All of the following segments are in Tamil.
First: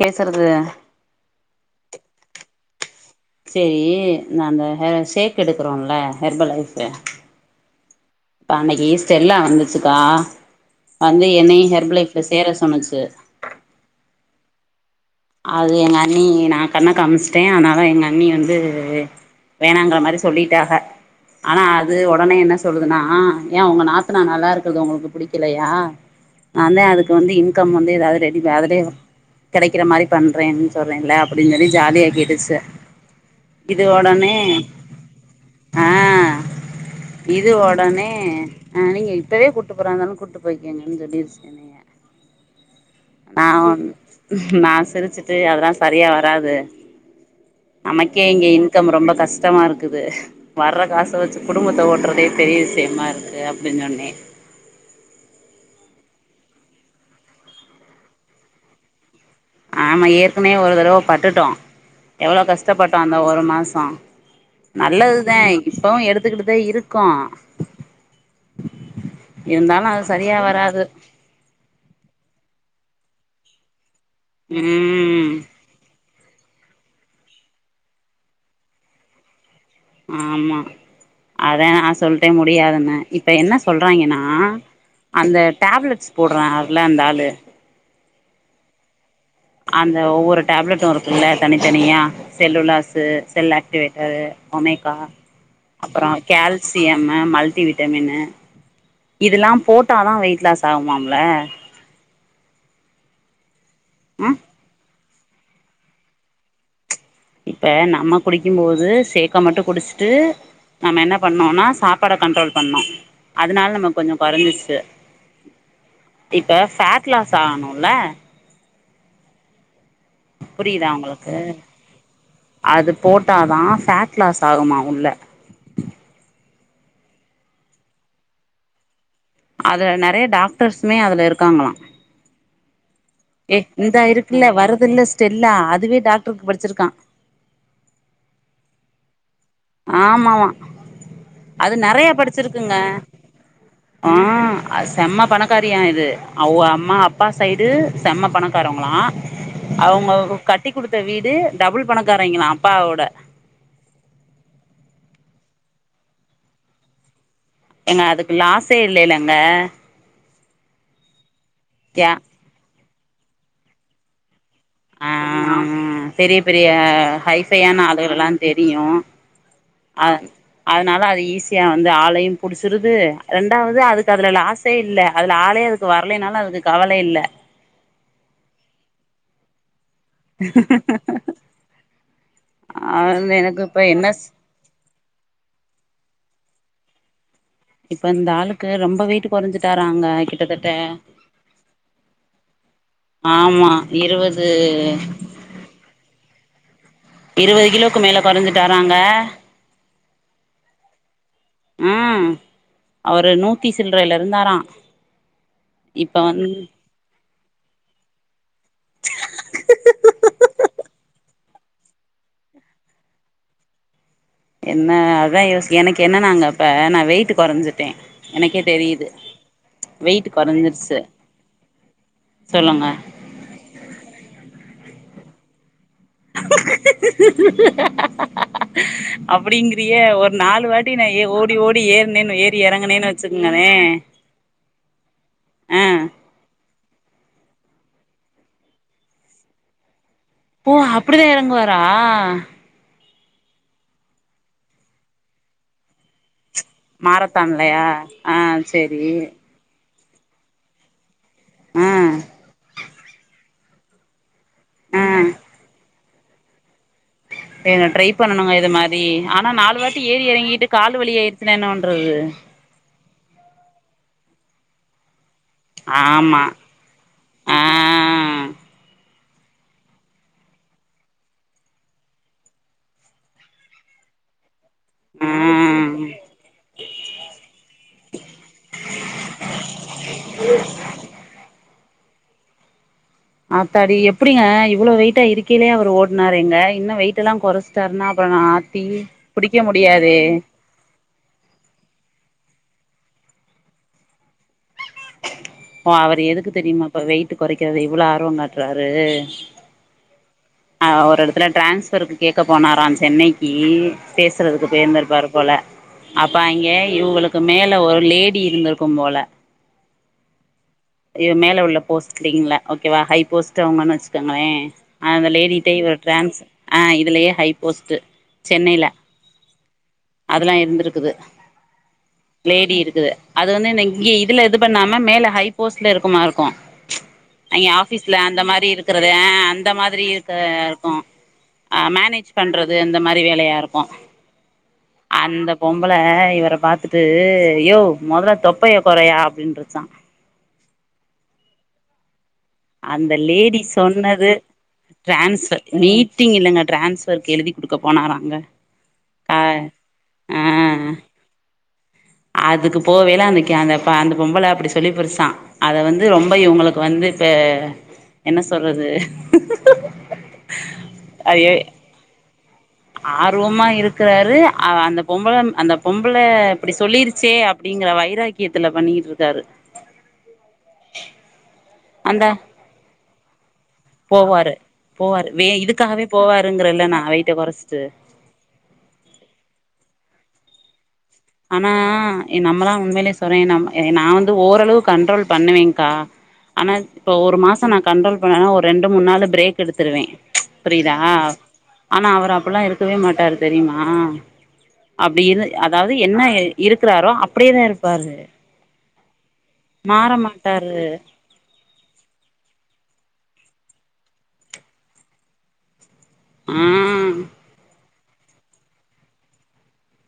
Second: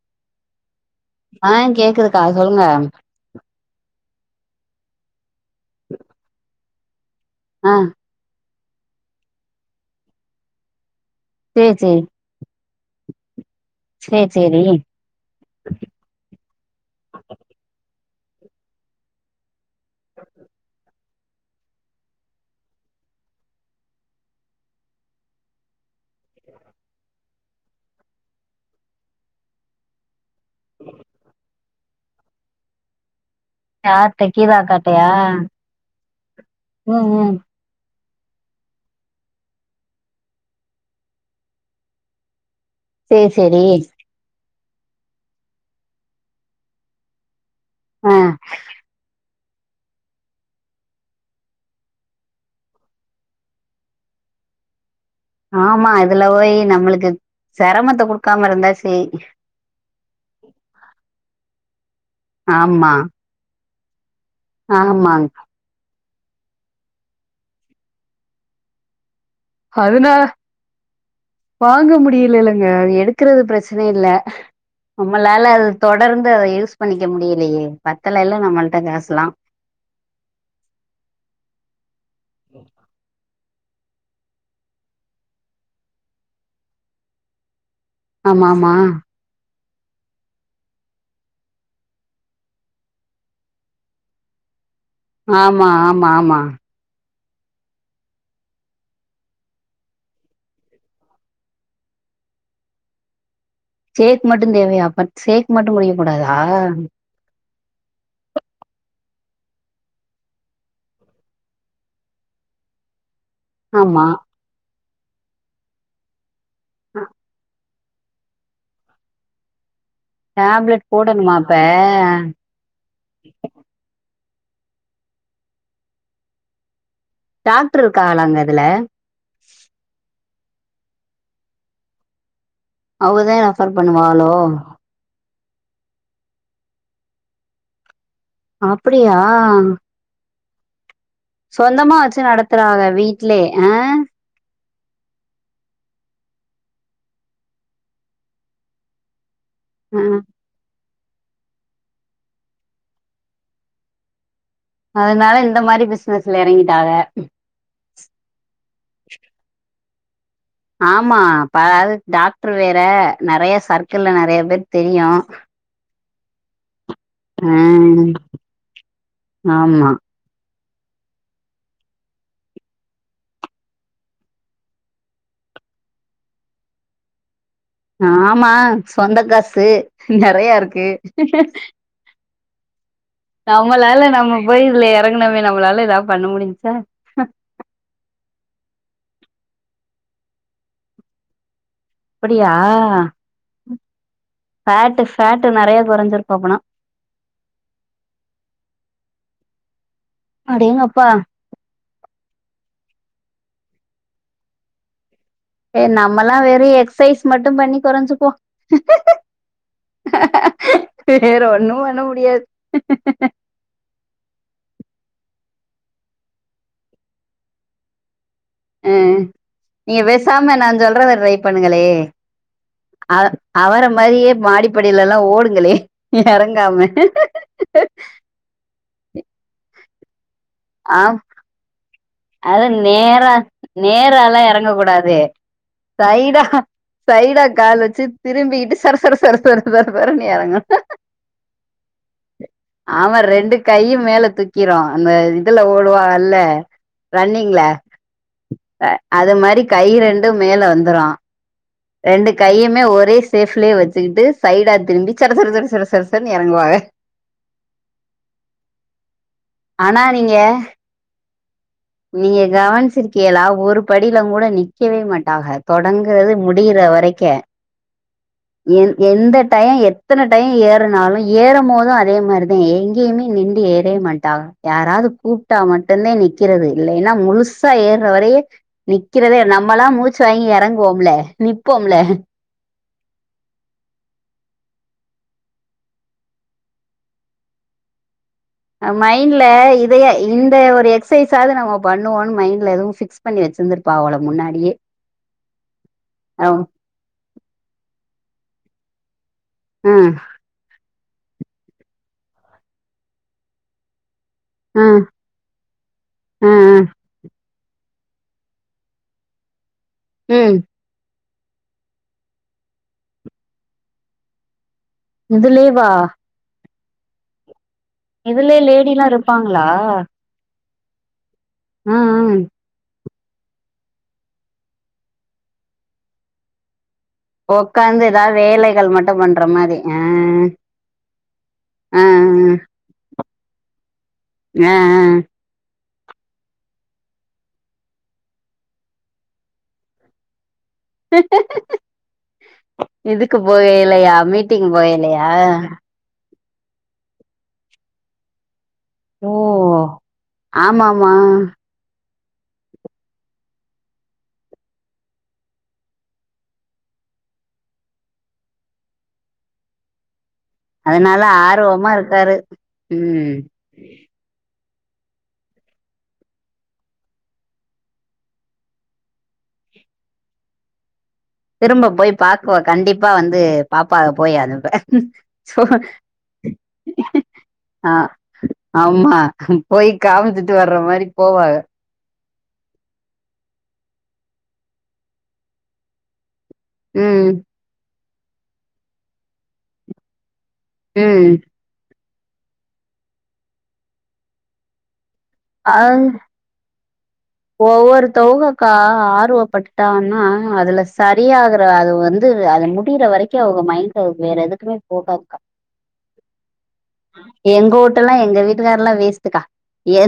பேசுறது ஆஹ் கேக்குதுக்கா சொல்லுங்க நானு ஷேக் எடுக்கிறோம்ல ஹெர்பல் லைஃபு ஆஹ் அன்னைக்கு ஸ்டெல்லா வந்துச்சுக்கா வந்து என்னையும் சேரி சேரி ஹெர்புளைஃப்ல சேர சொன்னச்சு து சேரி சேரி அது எங்க அண்ணி நா கண்ண காமிச்சுட்டேன் அதனால எங்க அண்ணி வந்து வேணாங்கற மாதிரி சொல்லிட்டாக ஆனா அது உடனே என்ன சொல்லுதுன்னா ஏன் உங்க நாத்தனா நல்லா இருக்குறது உங்களுக்கு பிடிக்கலையா நா தான் அதுக்கு வந்து இன்கம் வந்து ஏதாவது ரெடி ப அதான் கிடைக்கிற மாதிரி பன்றே சொல்றேன்ல அப்படின்னு சொல்லி ஜாலியா கேட்டுச்சு இது யார்ட்ட உடனே கீதாக்காட்டயா ஆஹ் ம் ம் இது உடனே ஹ் நீங்க இப்பவே கூட்டி போறா இருந்தாலும் கூட்டு போய்க்கீங்கன்னு சொல்லிருச்சு என்னைய சேரி நா சேரி வந் நா சிரிச்சுட்டு அதெல்லாம் சரியா வராது ஆ நமக்கே இங்க இன்கம் ரொம்ப கஷ் டமா இருக்குது வர்ற காச வச்சு குடும்பத்த ஓட்டுறதே பெரிய விஷயமா இருக்கு அப்படின் சொன்னே [unintelligible] ஆமா இதுல போயி நம்மளுக்கு செரமத்த குடுக்காம இருந்தா சேரி ஆமா ஏற்கனவே ஒரு தரவ பட்டுட்டோ எவ்வளோ ஆமா கஷ்டப்பட்டோ அந்த ஒரு மாச ஆமாங் நல்லதுதே இப்பவு எடுத் துக்கிட்டுதா இருக்கோ இருந்தாலு அது அதுனா சரியா வராது வாங்க முடியிலேலங் க அது எடுக்கறது பிரச்சன இல்ல ம் நம்மளால அது தொ தொடர்ந்து அத யூஸ் பண்ணிக்க முடியலையே பத்தலல்ல நம்மள்ட்ட காசுலா ஆமா அதா நா சொல்ட்டே முடியாதுன்னு இப்ப என்ன சொல்றாங்கைன்னா அந்த டேப்லெட்ஸ் போட்றாருல்ல அந்த ஆளு ஆமா ஆமா அந்த ஒவ்வொரு டேப்லெட்டு இருக்குல்ல தனித்தனியா செல்லுலாஸு செல் ஆக்டிவேட்டரு ஒமே கா ஆமா ஆமா அப்பறோ ஆமா கேல்சியம்மு மல்டிவிட்டமினு இதுல்லா போட்டாதா வெயிட் லாஸ் ஆகுமாம்ல சேக் ம் மட்டு தேவையா அப்ப சேக் மட்டு குடிக்கக்கூடாதா இப்ப நம்ம குடிக்கும்போது சேக்க மட்டு குடிச்சுட்டு நம்ம என்ன பண்ணோன்னா சாப்பாட கண்ட்ரோல் பண்ணோ அதனால நம்ம கொஞ்ச ஆமா கொறைஞ்சிச்சு இப்ப ஃபேட் லாஸ் ஆணுல்ல டேப்லெட் புரியதா உங்களுக்கு போடணுமா அப்ப அது போட்டாதா ஃபே ட் லாஸ் ஆகுமா உள்ள டாக்டர் இருக்காகளா அந்த இதுல அதுல நெறைய டாக்டர்ஸுமே அதுல இருக்காங்களா அவங்கதா ஏய் ரெஃபர் இந்தா பண்ணுவாகளோ இருக்குல்ல வருதுல்ல ஸ்டெல்லா அதுவே டாக்டருக்கு படிச்சிருக்கா அப்படியா ஆமாமா அது சொந்தமா நெறைய வச்சு படிச்சிருக்குங்க நடத்துறாக வீட்லே ஆ அது செம்ம பணக்காரியா இது அவ அம்மா அப்பா சைடு செம்ம பணக்காரவங்களா ஆ அவுங்க கட்டிக் குடுத்த வீடு டபுள் பணக்காரைங்களா அப்பாவோட அதனால இந்த மாரி பிசினஸ்ல எறங்கிட்டாக ஏங்க அதுக்கு லாஸே இல்லேல்லங்க ஆமா பா அது டாக்டர் வேற நெறைய சர்க்கிள்ல நெறைய பேர் தெரியு ஆ பெரிய பெரிய ஹைஃபையான ஆளுகளா தெரியு ஆமா ஆ அதனால அது ஈஸியா வந்து ஆளையு புடிச்சிருது ரெண்டாவது அதுக்கு அதுல லாஸே இல்ல அதுல ஆளே அதுக்கு வரலேன்னாலு அதுக்கு கவலை இல்ல ஆமா சொந்தக் காசு நெறையா இருக்கு அ எனக்கு இப்ப நம்மளால என்ன நம்ம போய் இதுல எறங்குனோமே நம்மளால ஏதாது பண்ண முடிஞ்சிச்சா ஆ இப்ப இந்த ஆளுக்கு ரொம்ப வெயிட்டு கொறைஞ்சுட்டாறாங்க கிட்டத்தட்ட அப்படியா ஆமா இருவது ஃபேட்டு ஃபேட்டு நெறைய கொறஞ்சிருக்கு அப்புனா இருவது கிலோக்கு மேல கொறஞ்சிட்டாறாங்க அடேங்கப்பா ம் அவரு நூத்தி சில்றையில இருந்தாரா ஏ இப்ப நம்மல்லா வந்து வெறு எக்ஸைஸ் மட்டு பண்ணி கொறஞ்சிப்போ வேற ஒன்னு பண்ண முடியாது நா அதா யோசிக் எனக்கு என்னன்னா நாங்க இப்ப நா வெயிட்டு கொறஞ்சிட்டே எனக்கே அ தெரியுது நீங்க வெயிட் பேசாம நா கொறஞ்சிருச்சு சொல்றத ட்ரை பண்ணுங்களே சொல்லுங்க ஆ அவர மாரியே மாடிப்படிலலா ஓடுங்களே எறங்காம அப்டிங்கு ரிய ஒரு நாலு வாட்டி ந ஆம் ஏ ஓடி ஓடி ஏ அது நேரா நேரலா எறங்க கூடாது ஆ சைடா சைடா கால் வச்சு திரும்பிகிட்டு சரசர சர சர ச போ அப்டிதா எறங்குவாரா ஆமா ரெண்டு கையு மேல தூக்கிரோ அத இதுல ஓடுவா இல்ல ரன்னிங்கள மாரத்தான்லயா ஆ அ சேரி அது மாரி கயிற ரெண்டு மேல வந்துரும் ஆ ரெண்டு கையுமே ஒரே சேஃப்லயே வச்சுக்கிட்டு சைடா ஆ திரும்பி சர சர சர சர சரசர்ன்னு இறங்குவாக வே ட்ரை பண்ணனுங்க இது மாரி ஆனா நாலு வாட்டி ஏறி எறங்கிட்டு காலு வலியாயிடுச்சன என்னவன்றது ஏளா ஒரு படியில கூட நிக்கவே மாட்டாக தொடங்குறது ஆமா முடி வரைக்க ஆ என் எந்த டைய எத்தன டைய ஏறனாலும் ஏறம்மோது அதே மாரிதான் எங்கேயுமே நிண்டு ஏறே மாட்டா யாராவ்து ஆ கூப்ட்டா மட்டுந்தே நிக்கிறது இல்லேயன்னா முழுசா ஏறுற வரையே நிக்கிறதே நா நம்மல்லா மூச்சு வாங்கி இறங்குவோம்ல நிப்போம்ல ஆத்தாடி எப்டிங்க இவ்ளோ வெயிட்டா இருக்கிலே அவர் ஓடுனாரு எங்க இன்னும் வெயிட் எல்லா குறைச்சிட்டாருன்னா மைண்ட்ல இதைய இந்த ஒரு எக்சைஸாது நம்ம பண்ணுவோம்னு மைண்ட்ல எதுவும் ஃபிக்ஸ் பண்ணி வச்சிருந்திருப்பா போலா முன்னாடியே ஓ அவரு எதுக்கு அவ் தெரியுமாப்ப வெயிட் குறைக்கது இவ்வளோ ஆர்வம் காட்டுறாரு ம் அ ஒரு இடத்துல ட்ரான்ஸ்பருக்கு கேக்க போனாரான் சென்னைக்கு பேசுறதுக்கு ம் போயர்ந்திருப்பாரு போல அப்ப ம் அங்கே இவுகளுக்கு மேல ஒரு லேடி இருந்திருக்கும் போல ம் இய மேல உள்ள போஸ்டிங்ல ஓகேவா ஹை போஸ்ட் அவங்குனு வச்சுக்கங்களேன் இதுலே இது ஒரு டிரான்ஸ் ஆ இதுலயே ஹை போஸ்ட்டு இதுலயே சென்னைல லேடிலாம் இருப்பாங்களா அதுல்லா இருந்திருக்குது ம் ம் லேடி இருக்குது அது வந்து இந்த இங்கே இதுல இது பண்ணாம மேல ஹை போஸ்ட்ல இருக்குமா இருக்கும் அயிங்க உக்காந்து ஆபீஸ்ல ஏதாவது அந்த மாரி வேலைகள் இருக்கறது மட்டும் பண்ற அந்த ஆ மாரி இருக்க இருக்கும் அ ஆ மேனேஜ் பண்றது இந்த மாரி வேலையா இருக்கும் ஆ ஆ அந்த பொ பொம்பள இவர பாத்துட்டு யோவ் மொதல்ல தொப்பைய கொறையா அப்டின்றுச்சான் அந்த இதுக்கு லேடி போகலையா சொன்னது மீட்டிங் போகலையா டிரான்ஸ மீட்டிங் இல்லங்க டிரான்ஸ்பர்க்கு எழுதி குடுக்க போனாராங்க ஓ அ ஆ ஆமாமா அதுக்கு போவைல அன்னக்கு அந்த அந்த பொம்பல அப்புடி சொல்லி புடிச்சா அத வந்து ரொம்ப இவுங்களுக்கு வந்து து இப்ப என்ன சொல்றது அதனால அது ஆர்வமா இருக்காரு ம் ஆர்வமா இருக்கறாரு அவ அந்த பொம்பள அந்த பொம்பள இப்டி சொல்லிருச்சே அப்படிங்கிற வைராக்கியத்துல பண்ணிகிட்டு இருக்காரு திரும்ப போய் அந்த பாக்குவ கண்டிப்பா வந்து பாப்பா போய் அனுப்றே ம் சோ ஓவருங்கரல்ல நா அவ வீட்டுக்கு போற சொ ஆ ஆமா போய் கவுந்துட்டு வர்ற மாரி போவாங்க ஆனா எ நம்மளா உண்மையிலே சொல்றே நம் ஏ நா வந்து ஓரளவு கண்ட்ரோல் பண்ணுவேங்க்கா ஆனா இப்போ ம் ஒரு மாசோ நா கண்ட்ரோல் பண்ணேன்னா ஒரு ரெண்டு மூணு நாளு பிரேக் எடுத்துருவே புரியுதா ம் ஆனா அவரு அப்பல்லா இருக்கவே மாட்டாரு தெரியுமா அப்டி இரு அதாவது என்ன எ இருக்குறாரோ அப்டியேதா இருப்பாரு ஒவ்வொருதவுங்கோக்கா மாற ஆர்வப்பட்டுட்டாகன்னா மாட்டாரு அதுல சரியாகற அது வந்து அது முடியிற வரைக்கு அவுக மைண்டு வேற எதுக்குமே போகாதுகா ம் ட்லெல்லா எங்க வீட்டுக்கார்லா வேஸ்டுக்கா எ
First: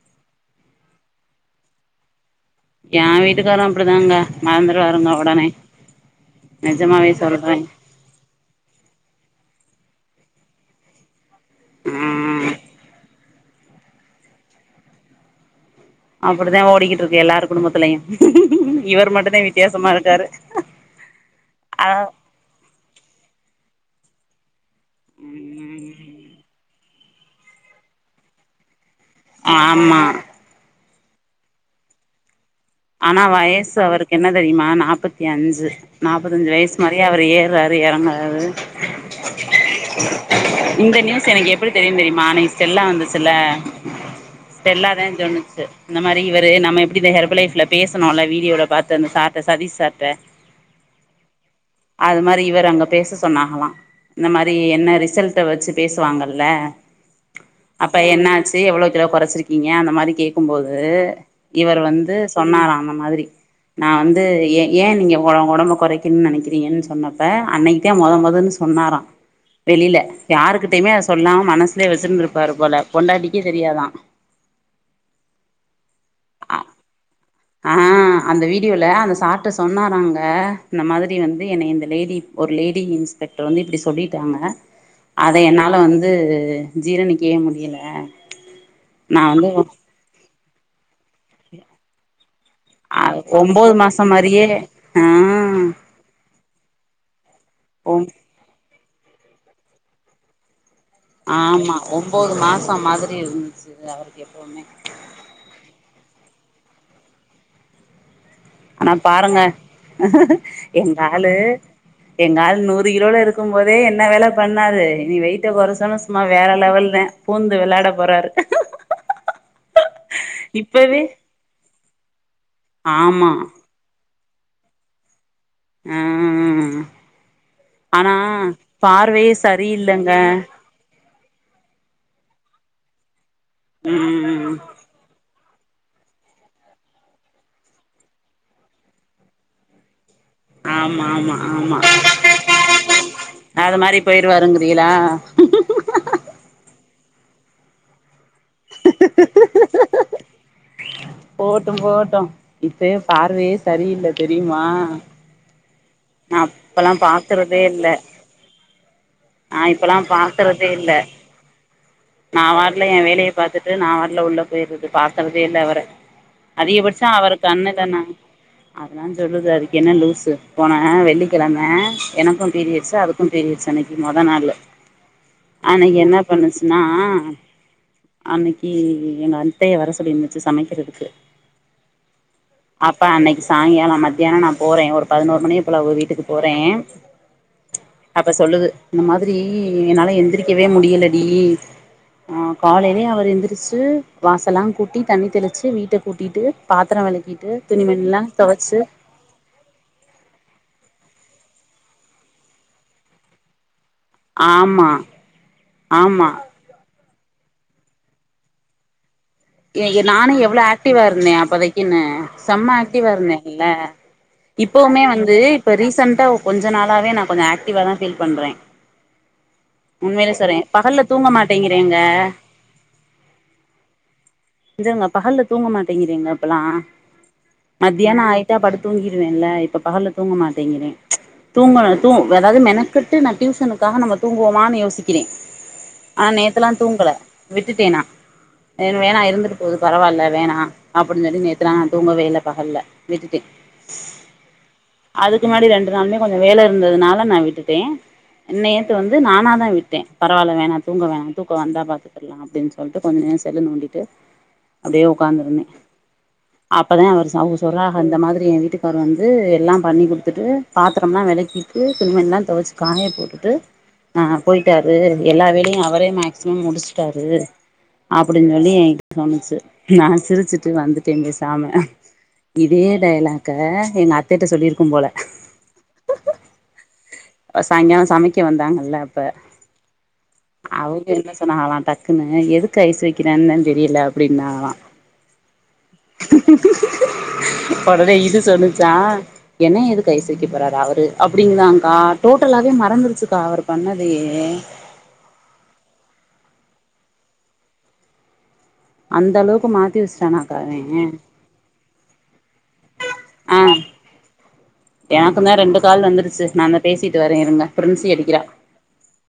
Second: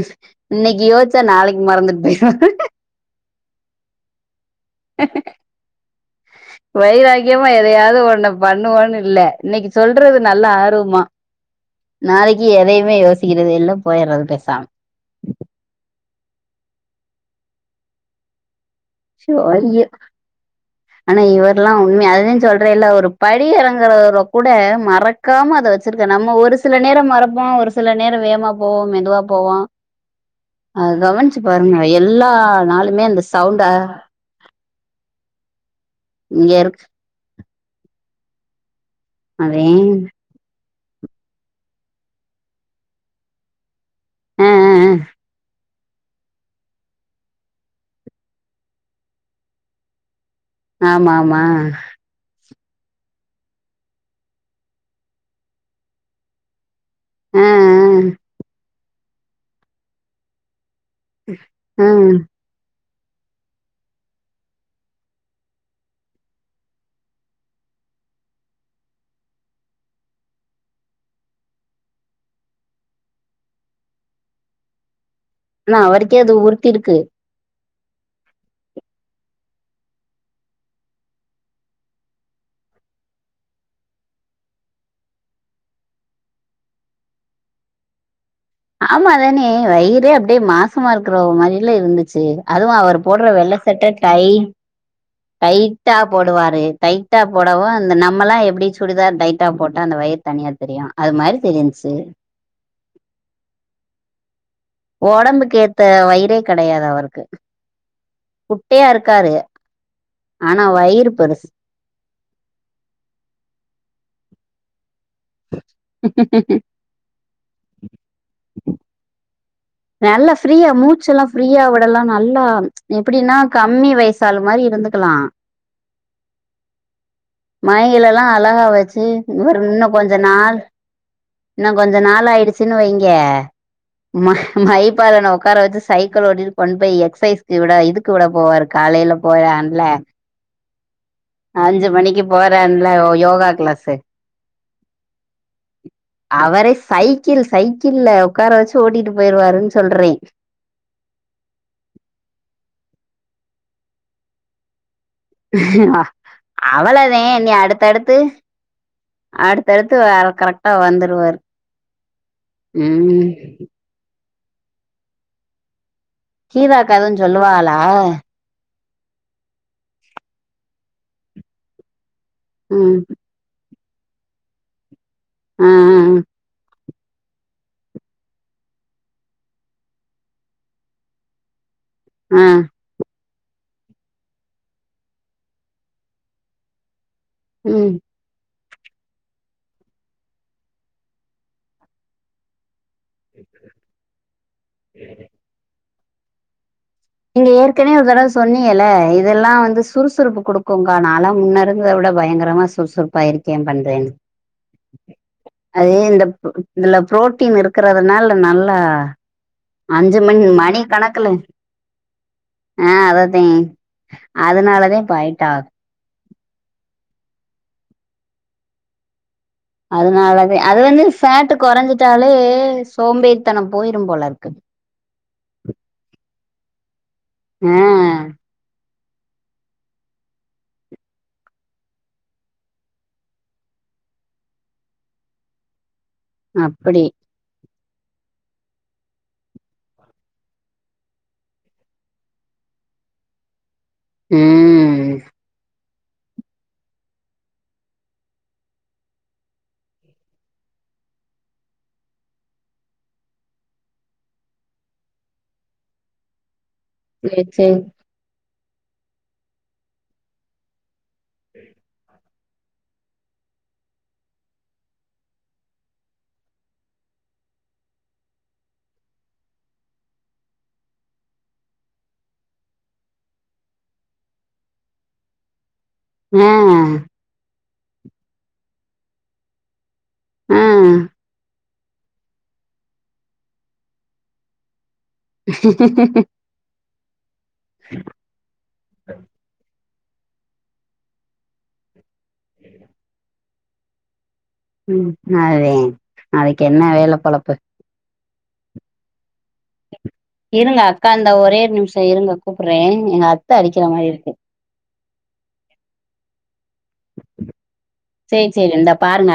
இன்னைக்கி யோஸ்சா நாளைக் மறந்துட் போய்ர்வா எ வீட்டுக்காரு அப்படிதாங்க மறந்துறுவாருங்க ஒடனே நெஜமாவே வைராக்கியமா சொல்றே எதயாவது ஒண்ண பண்ணுவோன்னில்ல இன்னைக்கு சொல்றது நல்ல ஆர்வமா நாளைக்கி எதையுமே யோஸ் க்கிறது இல்ல போயறது பெசாம் அப்புடித்தா ஓடிகிட்ருக்கு எல்லாரு குடும்பத்திலயு சோ அய்யோ ஆனா இவர்லா அ உண்மையா அதுதேசொல்றேல்ல ஒரு படி எறங் எறங்கரதலகூட மறக்காம அத வெச்சிருக்கே நம்ம ஒரு சில நேரம் மறப்போ ஒரு சில நேர வேகமா போவோ என் ஆமா அத கவனிச்சி பாருங்க எல்லா நாளுமே ஆனா அந்த சவுண்ட வயசு அவருக்கு என்ன தெரியுமா நாப்பத்தி அஞ்சு நாப்பத்தஞ்சு இங்க வயசு இருக்கு மாரியா அவரு ஏற்றாரு எறங்குறாரு அதே இந்த நியூஸ் எனக் எப்புடி தெரியு தெரியுமா அன்னிக்கு ஸ்டெல்லா வந்துசுல்ல ஆ ஆ ஸ்டெல்லாத சொன்னுச்சு இந்தமாரி இவரு நம்ம எப்புடி இந்த ஹெர்ப்பு லைஃப்ல பேசுனோல வீடியோல பாத்து அந்த சார்ட சதீஷ் சார்ட ஆமா ஆமா இவர அங்க பேசசொன்னாங்கலா இந்த மாரி என்ன ரிசல்ட வெச்சு பேசுவாங்கல்ல ஆ ஆ அப்ப என்ன ஆச்சு எவ்வளோ கிலோ கொறச்சிருகீங்க அந்த மாரி கேக்கும் போ து இவரு ஆ வந்து சொன்னாரா அந்த மாதிரி நா வந்து ஏ ஏ நீங்க ஒ ஒடம்ப கொறைக்கின் நெனைகிறீங்கன் சொன்னப்ப அன்னைக்தே மொதன் மொதன்னு சொ சொன்னாரா வெளியில யாருகிட்டயுமே அத சொல்லாம் மனஸ்லே வெச்சிருந்திருபாரு போல பொண்டாடிக்கு தெரியாதா ஆனா அவருக்கே அது உறுத்திருக்கு ஆ அ அந்த வீடியோல அந்த சார்ட்ட சொன்னாராங்க இந்த மாதிரி வந்து என்னைய இந்த லேடி ஒரு லேடி இன்ஸ் பெக்டர் வந்து இப்பிடி சொல்லிட்டாங்க அத என்னால வந்து ஜீரணிக்யே முடியல ஆமா நா வந்து தானே வயிறே அப்டே மாசமா இரு க்கறவ மாரில இருந்துச்சு அதுவு அவரு அ போடுற வெள்ள ஒம்போது சட்ட மாசோ டை மாரியே ஆ டைட்டா போடுவாரு டைட்டா போடவு இந்த ஒம் நம்மலா எப்டி சுடிதார் டைட் டா போட்டா அந்த வயிறு தனியா தெரியு அது மாரி ஆமா தெரிஞ்ச்சு உம்போது மாசம் மாதிரி இருந்துச்சு அவருக்கு எப்பவுமே ஓடம்புக்கேத்த வயிரே கெடையாது அவருக்கு குட்டையா ஆனா இருக்காரு பாருங்க ஆனா எங்க வயிறு ஆளு பெருசு எங்க ஆள் நூறு கிலோல இருக்கும் போதே என்ன வேல பண்ணாரு இனி வெயிட்ட கொறச்சொன்னே சும்மா வேற லெவல்தே பூந்து விளாட போறாரு நல்லா ஃப்ரீயா இப்பவே மூச்செல்லா ஃப்ரீயா விடலா நல்லா ஆமா எப்புடின்னா கம்மி வய சாலு மாரி இருந்துகலா ஆ ஆனா மயங்கிலலா அழகா வெச்சு பார்வையே இவரு இன்னு சரியில்லங்க கொஞ்ச நாள் இன்னு கொஞ்ச நாள் ஆயிடுசுன்னு வைங்க ம ம் மைப்பாரு ந உக்காரவெச்சு சைக்கிள் ஓட்டிட்டு கொண் போய் எக்சைஸ்கு விட இதுக்கு விட போவாரு காலையில போவலாம்ல ஆமா ஆமா ஆமா அஞ்சு மணிக்கு போறான்ல ஒ யோகா அது க்ளாஸு மாரி போயிருவாருங்கிறீகளா அவரே சைக்கிள் சைக்கிள்ல உக்கார வெச்சு ஓட்டிட்டு போயிருவாருன் சொல்றே போகட்டு போகட்டு இப்பயே பார்வையே சரியில்ல தெரியுமா நா அப்பலா அவ்வளதே நீ பாக்கறதே இல்ல அடுத்தடுத்து நா இப்பலா அடுத்தடுத்து வேற கரெக்டா பாக்கறதேல்ல வந்துருவாரு நா வாட்ல ஏ ம் வேலய பாத்துட்டு நாவாட்ல உள்ள போயிர்றது பாக்குறதே இல்ல அவர கீதா அதிக பச்ச கதுன்னு அவருக்கு சொல்லுவாளா அண்ணதா நானு அதா சொல்லுது அதுக்கென்ன லூசு போன வெள்ளிக்கெழம எனக்கு பீரியட்சு ம் அதுக்கு பீரியட்சு அன்னைக்கு மொத நாளு ஆ அன்னிக்கு என்ன பண்ணுச்சுன்னா ம் அன்னிக்கு எங் அத்தய வர சொல்லிருந்துச்சு சமைக்கறதுக்கு ஆ அப்ப அன்னைக்கு சாயங்காலோ மத்தியானோ நா போறே ஒரு பதுனோரு மணிய போல அவ வீட்டுக்கு போறே ம் அப்ப சொல்லுது முன்ன மாதிரி என்னால எந்திரிக்கவே முடியலடி அ காலை [unintelligible] அவரு எந்திரிச்சு வாசலா கூட்டி தண்ணி தெளிச்சு வீட்ட கூடிட்டு நீங்க ஏற்கனவே ஒரு தரவ சொன்னீங்கல இதெல்லா வந்து சுறுசு சுறுப்பு குடுக்குங் க்கா நாலா முன்ன இருந்தத விட பயங்கரமா சுறுசுறுப்ப இருக்கே பண் ஆமா அது இந்த ஆமா இப் இதுல புரோட்டீன் இருக்றதனால நல்லா ஏ ஏ அஞ்சு நானு மணி எவ்ளோ மணி ஆக்டிவா கணக்குல இருந்தே அப்போதைக்குன்னு செம்மா ஆ ஆக்டிவா அததே இருந்தேன்ல்ல அதனாலதே இப்பவுமே இப்ப வந்து ஹைட் ஆகுது இப்ப ரீசெண்ட்டா கொஞ்ச நாளாவே நா கொஞ்சோ ஆக்டிவா தா ஃபீல் பண்றே உண்மையிலே அதனாலதே சொல்றே அது பகல்ல வந்து தூங்க ஃபேட்டு மாட்டேங்கிறேங்க கொறஞ்சிட்டாலே சோம்பேரித்தனோ போயிரு போலருக் ங்க பகல்ல தூங்க மாட்டேங்கிதுங்க இப்பல்லா ஆ மத்தியான ஆயிட்டா படுத் தூங்கிடுவேன்ல இப்ப பகல்ல தூங்க மாட்டேங்கிறே தூங்குன தூ வே அதாது மெனக்கட்டு நா டியூசனுக்காக நம்ம தூங்குவோமான்னு யோசிக்கிறே ஆ நேத்தல்லா அப்டி தூங்கல விட்டுட்டே நா வேணா இருந்துட்டு போது பரவால்ல வேணா அப்டின் சொல்லி நேத்துலா நா தூங்கவே இல்ல பகல்ல விட்டுட்டே ம் அதுக்கு முன்னாடி ரெண்டு நாளுமே கொஞ்சோ வேல இருந்ததுனால நா விட்டுட்டே நேத்து வந்து நானா தா விட்டே பரவால வேணா தூங்க வேணா தூக்கோ வந்தா பாத்துக்கற்லா அப்டின் சொல்ட்டு கொஞ்ச நே னு செல்ல நோண்டிட்டு அப்டே ஒக்காந்துருந்தே அப்பதா அவரு சேரி அவக சேரி சொல்றாக இந்த மாதிரி ஏ வீட்டுக்கார் வந்து எல்லா பண்ணி குடுத்துட்டு பாத்தரம்லா வெளக்கிட்டு துணிமணிலா தொவச்சு காய போட்டுட்டு ஆ போய்ட்டாரு எல்லா வேலையு அவரே மேக்சிமம் முடிச்சிட்டாரு அப்டின் சொல்லி [inaudible] சொன்னுச்சு நா சிரிச்சுட்டு வந்துட்டே பேசாம இதே டைலாக்க எங்க அத்தைட்ட சொல்லிருக்கு போல ஆ சாய்ங்கால சமைக்க வந்தாங்கல்ல அப்ப ஆ அவங்க என்ன சொன்னாங்காலா டக்குன்னு எதுக்கு ஐஸ்சு வைக்கிறான்தா தெரியல அப்டின்னாங்களா அதோட இது சொன்னுச்சா என்ன எதுக்கு ஐஸ் வைக்க போறாரு அவரு அப்டிங்குதாங்கா டோட்டலாவே மறந்துருச்சுக்கா அவர் பண்ணதயே ம் அதே அதுக்கு என்ன வேல பொலப்பு அந்த அளவுக்கு மாத்தி வஸ்டாங் இருங்க அக்கா இந்த ஒரே நிம்ஷோ இருங்க கூப்புறே எங்க அத்த அடிக்கிற மாரி இருக்கு எனக்கு தா ரெண்டு கால் வந்துருச்சு நா தா பேசிட்டு வரே இருங்க ப்ரின்சி அடிக்கிறா சேரி சேரி இந்தா பாருங்க